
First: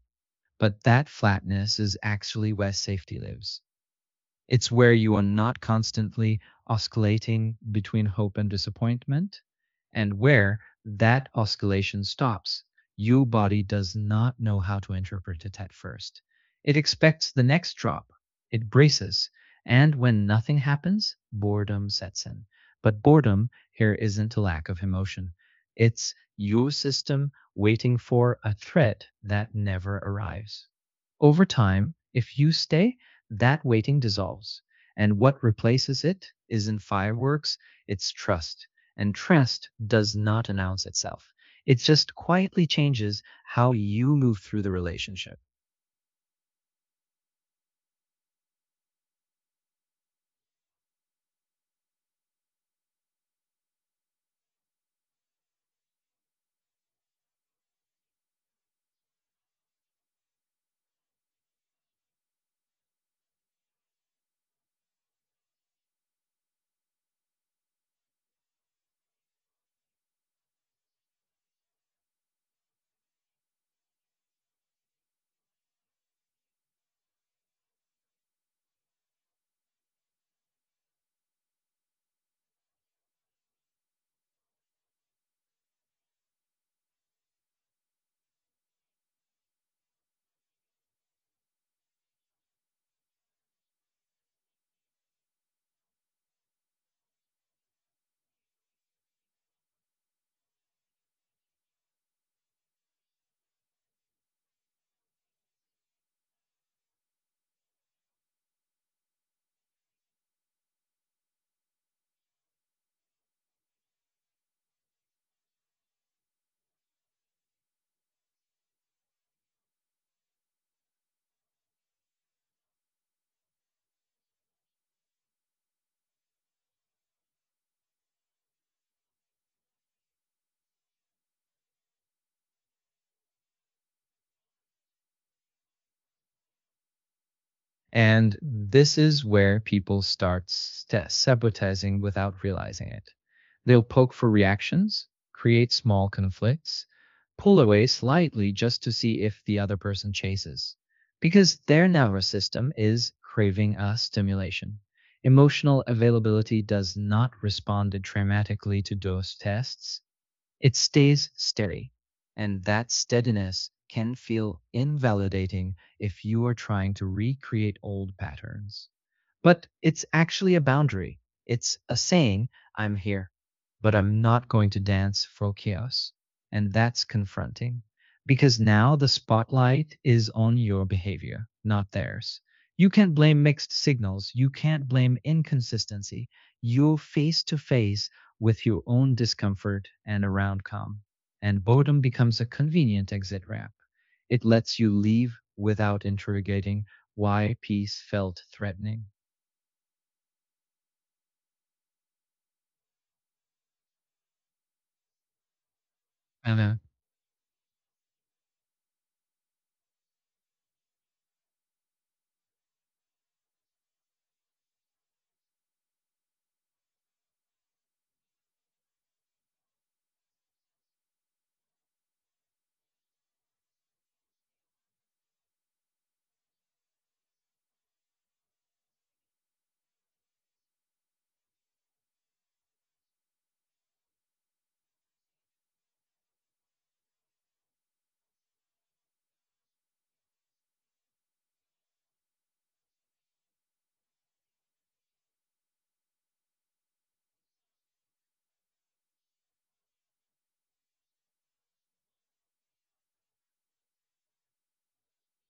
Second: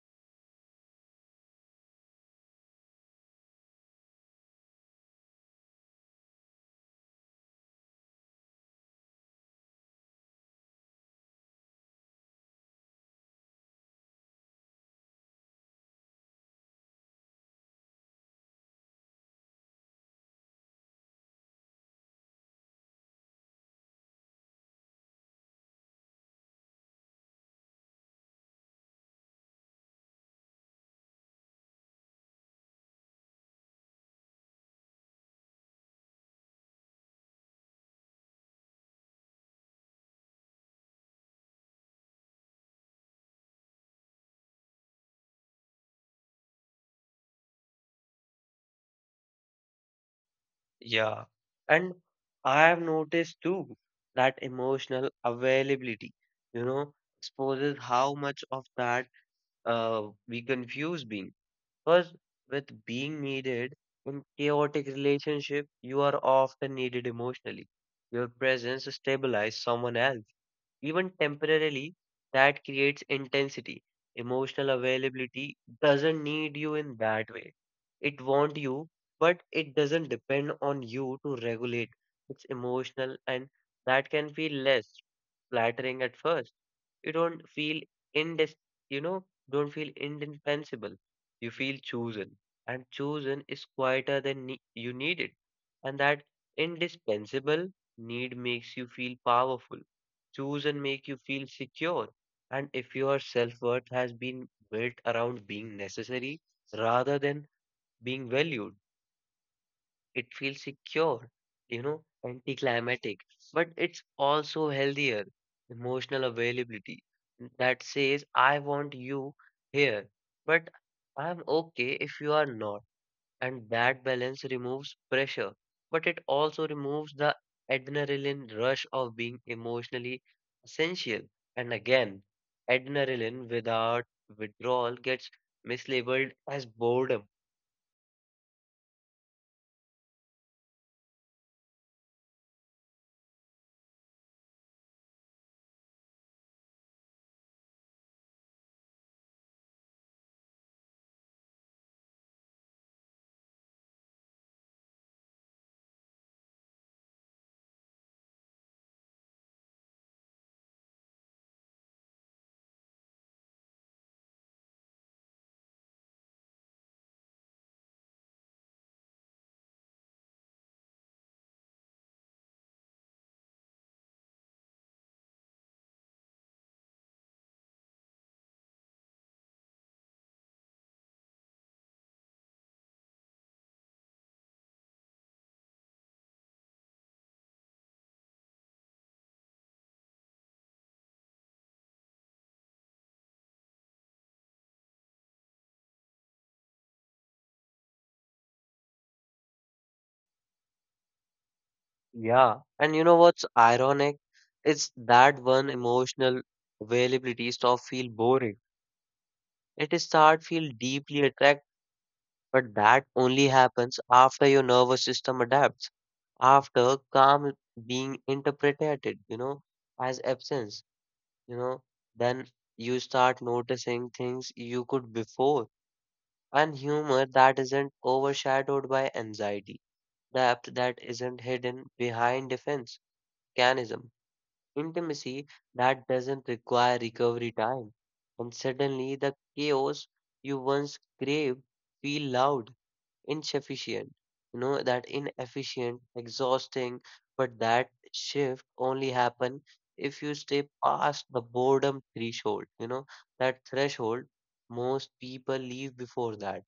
[SPEAKER 2] But that flatness is actually where safety lives. It's where you are not constantly oscillating between hope and disappointment, and where that oscillation stops. Your body does not know how to interpret it at first. It expects the next drop. It braces. And when nothing happens, boredom sets in. But boredom here isn't a lack of emotion. It's your system waiting for a threat that never arrives. Over time, if you stay, that waiting dissolves. And what replaces it is in fireworks, it's trust. And trust does not announce itself. It just quietly changes how you move through the relationship.
[SPEAKER 1] Yeah. And I have noticed too that emotional availability, you know, exposes how much of that we confuse being. Because with being needed in chaotic relationship, you are often needed emotionally. Your presence stabilizes someone else even temporarily, that creates intensity. Emotional availability doesn't need you in that way. It wants you, but it doesn't depend on you to regulate. It's emotional, and that can feel less flattering at first. You don't feel indes, you know, don't feel indispensable. You feel chosen, and chosen is quieter than you need it, and that indispensable need makes you feel powerful, choose and make you feel secure. And if your self worth has been built around being necessary rather than being valued, it feels secure, you know, anticlimactic. But it's also healthier emotional availability that says, I want you here, but I'm okay if you are not, and that balance removes pressure, but it also removes the adrenaline rush of being emotionally essential. And again, adrenaline without withdrawal gets mislabeled as boredom.
[SPEAKER 2] And this is where people sabotaging without realizing it. They'll poke for reactions, create small conflicts, pull away slightly just to see if the other person chases, because their nervous system is craving a stimulation. Emotional availability does not respond dramatically to those tests, it stays steady, and that steadiness can feel invalidating if you are trying to recreate old patterns. But it's actually a boundary. It's a saying, I'm here, but I'm not going to dance for chaos. And that's confronting because now the spotlight is on your behavior, not theirs. You can't blame mixed signals. You can't blame inconsistency. You're face to face with your own discomfort and around calm. And boredom becomes a convenient exit ramp. It lets you leave without interrogating why peace felt threatening.
[SPEAKER 1] Yeah, and you know what's ironic? It's that one emotional
[SPEAKER 2] I know.
[SPEAKER 1] availability stop feel boring. It start feel deeply attractive. But that only happens after your nervous system adapts, after calm being interpreted, as absence, you know, then you start noticing things you could before. And humor that isn't overshadowed by anxiety, depth that isn't hidden behind defense, mechanism, intimacy that doesn't require recovery time. And suddenly the chaos you once craved feel loud, insufficient, that inefficient exhausting, but that shift only happen if you stay past the boredom threshold, that threshold, most people leave before that.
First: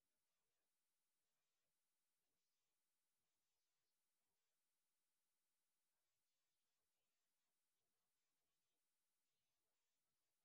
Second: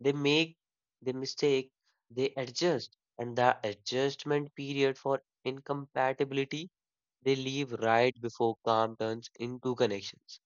[SPEAKER 1] They make the mistake, they adjust and the adjustment period for incompatibility, they leave right before calm turns into connections.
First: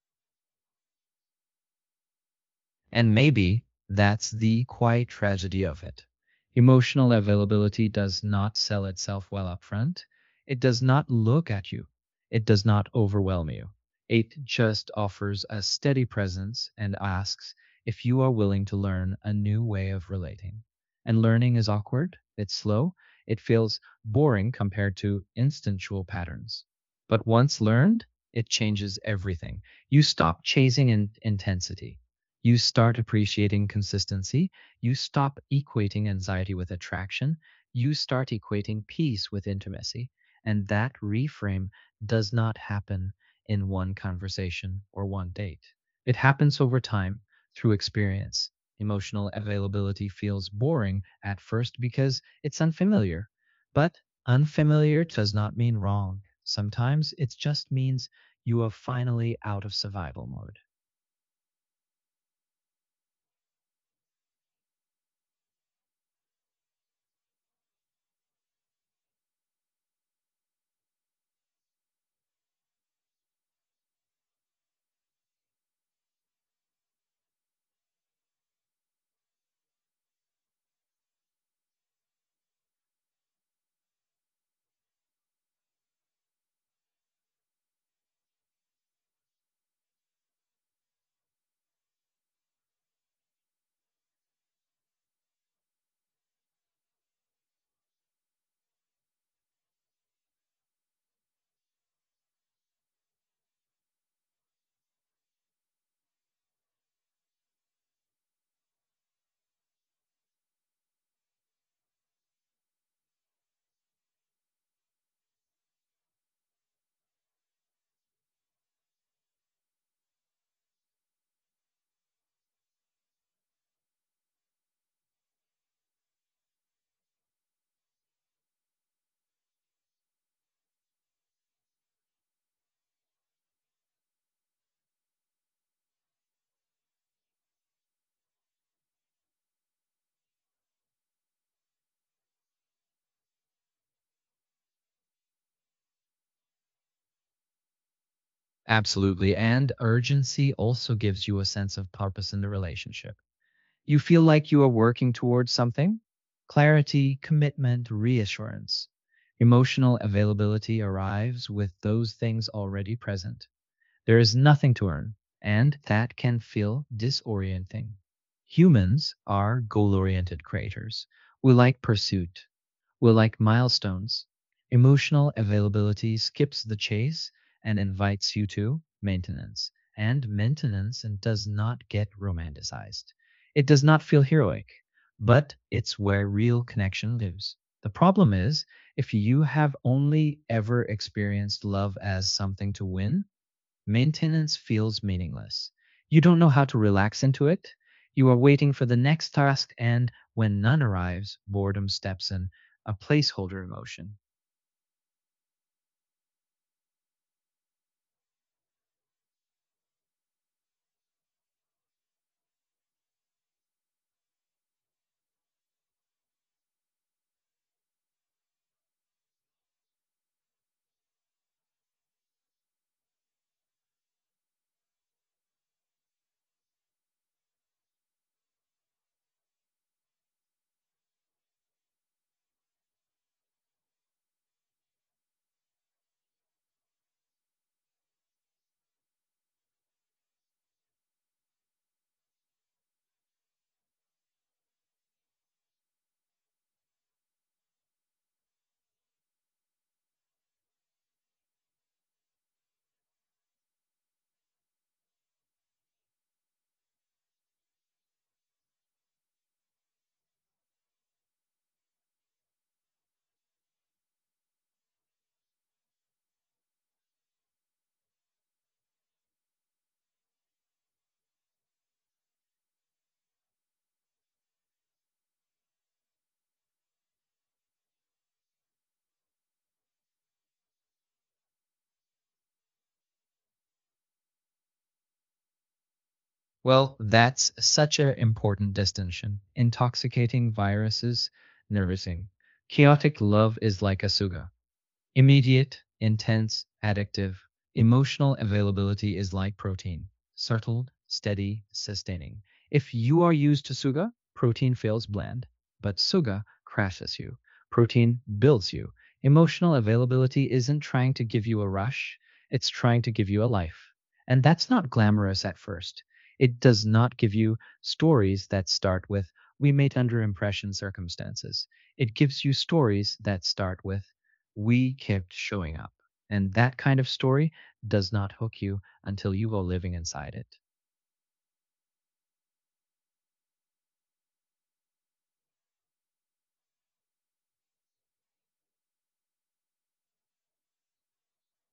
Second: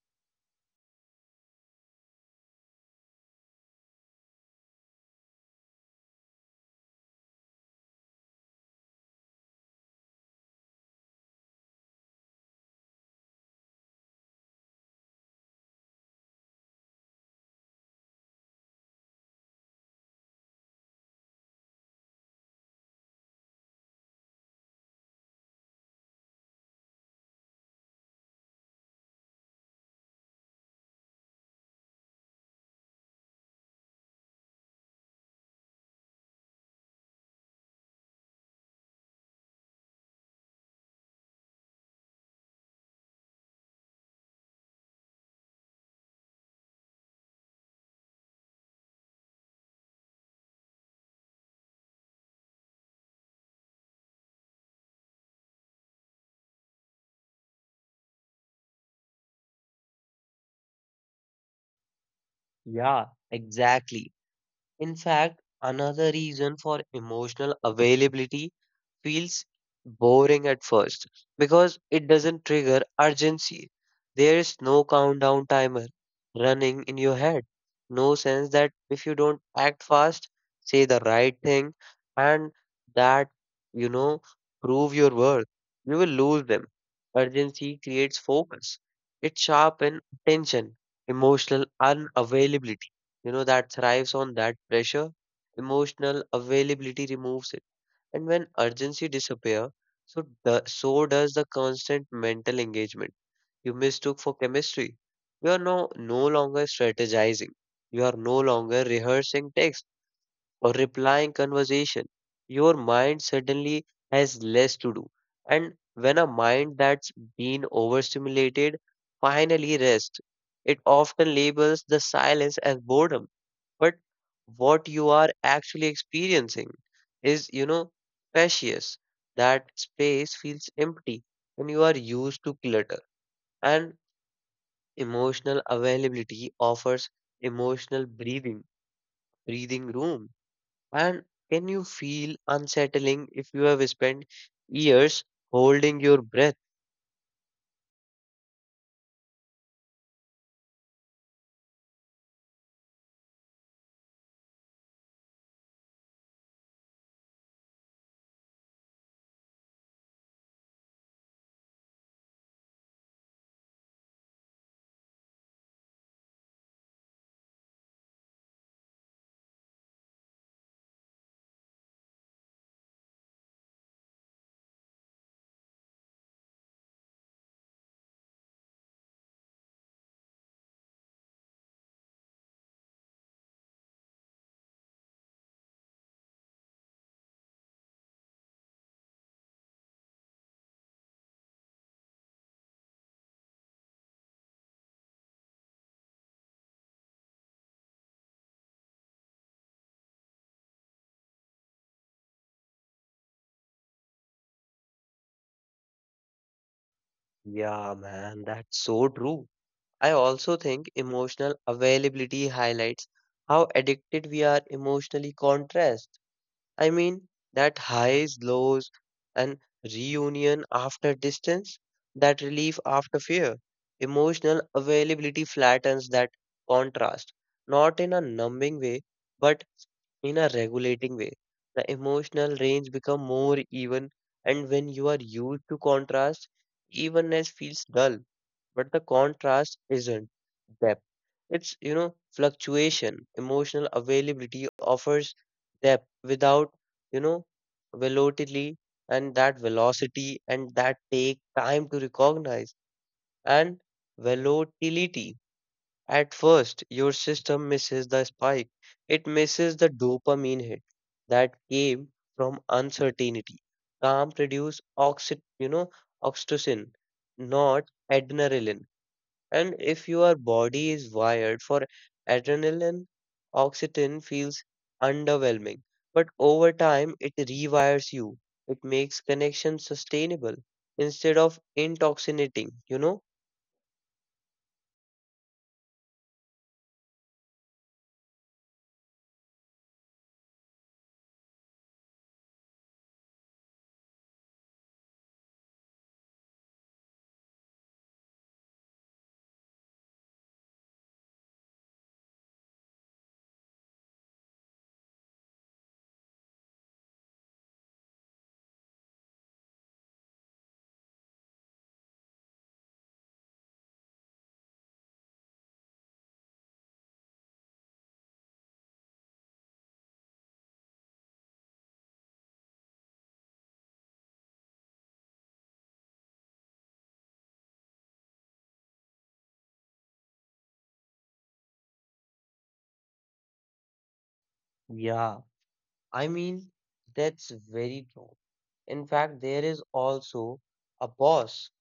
[SPEAKER 2] And maybe that's the quiet tragedy of it. Emotional availability does not sell itself well up front. It does not look at you. It does not overwhelm you. It just offers a steady presence and asks if you are willing to learn a new way of relating. And learning is awkward, it's slow, it feels boring compared to instinctual patterns. But once learned, it changes everything. You stop intensity, you start appreciating consistency. You stop equating anxiety with attraction. You start equating peace with intimacy. And that reframe does not happen in one conversation or one date. It happens over time through experience. Emotional availability feels boring at first because it's unfamiliar. But unfamiliar does not mean wrong. Sometimes it just means you are finally out of survival mode.
[SPEAKER 1] Yeah, exactly. In fact, another reason for emotional availability feels boring at first because it doesn't trigger urgency. There is no countdown timer running in your head. No sense that if you don't act fast, say the right thing, and that, you know, prove your worth, you will lose them. Urgency creates focus, it sharpens attention, emotional unavailability. You know, that thrives on that pressure. Emotional availability removes it, and when urgency disappear, so does the constant mental engagement you mistook for chemistry. You are no longer strategizing. You are no longer rehearsing text or replying conversation. Your mind suddenly has less to do. And when a mind that's been overstimulated finally rests, it often labels the silence as boredom, but what you are actually experiencing is, spacious. That space feels empty and you are used to clutter, and emotional availability offers emotional breathing breathing room, and can you feel unsettling if you have spent years holding your breath.
[SPEAKER 2] Absolutely. And urgency also gives you a sense of purpose in the relationship. You feel like you are working towards something. Clarity, commitment, reassurance. Emotional availability arrives with those things already present. There is nothing to earn, and that can feel disorienting. Humans are goal oriented creatures. We like pursuit, we're like milestones. Emotional availability skips the chase and invites you to maintenance. And maintenance and does not get romanticized. It does not feel heroic, but it's where real connection lives. The problem is, if you have only ever experienced love as something to win, maintenance feels meaningless. You don't know how to relax into it. You are waiting for the next task, and when none arrives, boredom steps in, a placeholder emotion.
[SPEAKER 1] Yeah man, that's so true. I also think emotional availability highlights how addicted we are emotionally contrast. I mean, that highs, lows, and reunion after distance, that relief after fear. Emotional availability flattens that contrast, not in a numbing way, but in a regulating way. The emotional range become more even, and when you are used to contrast, evenness feels dull, but the contrast isn't depth. It's, fluctuation. Emotional availability offers depth without, you know, velocity velocity and that take time to recognize and volatility. At first, your system misses the spike. It misses the dopamine hit that came from uncertainty. Calm produce oxytocin, not adrenaline. And if your body is wired for adrenaline, oxytocin feels underwhelming. But over time, it rewires you. It makes connection sustainable instead of intoxicating, you know?
[SPEAKER 2] Well, that's such an important distinction. Intoxicating viruses, nervousing. Chaotic love is like a suga. Immediate, intense, addictive, emotional availability is like protein, settled, steady, sustaining. If you are used to suga, protein feels bland, but suga crashes you. Protein builds you. Emotional availability isn't trying to give you a rush, it's trying to give you a life. And that's not glamorous at first. It does not give you stories that start with, we mate under impression circumstances. It gives you stories that start with, we kept showing up. And that kind of story does not hook you until you go living inside it.
[SPEAKER 1] Yeah, I mean, that's very true. In fact, there is also a pause,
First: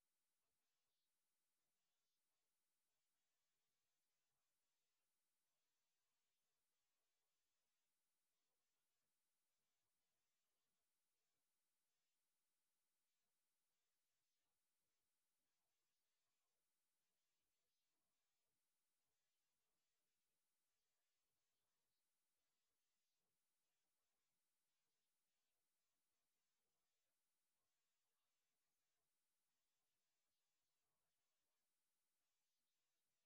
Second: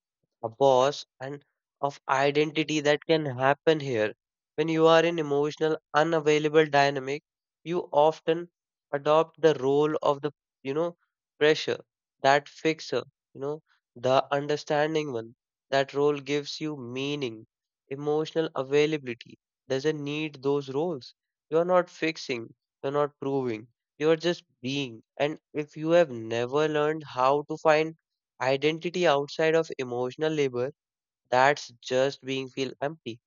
[SPEAKER 1] a boss and of identity that can happen here. When you are in emotional, unavailable dynamic, you often adopt the role of the, you know, pressure, that fixer, you know, the understanding one. That role gives you meaning. Emotional availability doesn't need those roles. You're not fixing, you're not proving, you're just being. And if you have never learned how to find identity outside of emotional labor, that's just being feel empty.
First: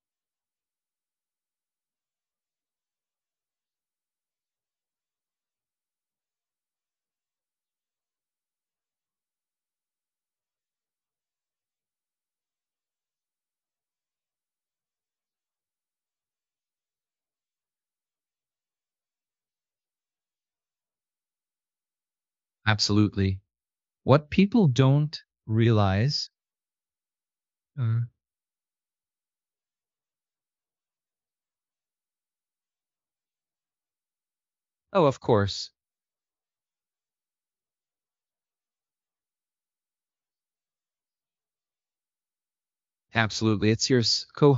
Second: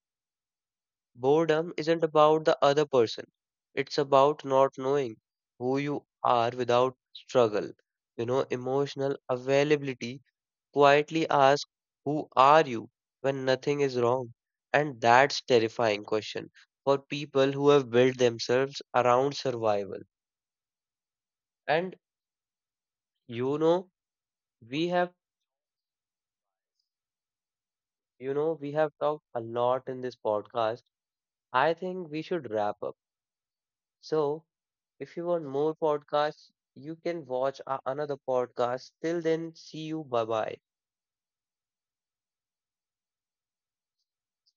[SPEAKER 1] Boredom isn't about the other person. It's about not knowing who you are without struggle. You know, emotional availability quietly asks, who are you when nothing is wrong? And that's terrifying question for people who have built themselves around survival. And
[SPEAKER 2] Absolutely.
[SPEAKER 1] you know,
[SPEAKER 2] What people
[SPEAKER 1] we have
[SPEAKER 2] don't realize, uh,
[SPEAKER 1] you know, we have talked a lot in this podcast. I think we should wrap up. So,
[SPEAKER 2] oh,
[SPEAKER 1] if
[SPEAKER 2] of
[SPEAKER 1] you want
[SPEAKER 2] course,
[SPEAKER 1] more podcasts, you can watch another podcast. Till then, see you. Bye bye.
[SPEAKER 2] absolutely. It's your co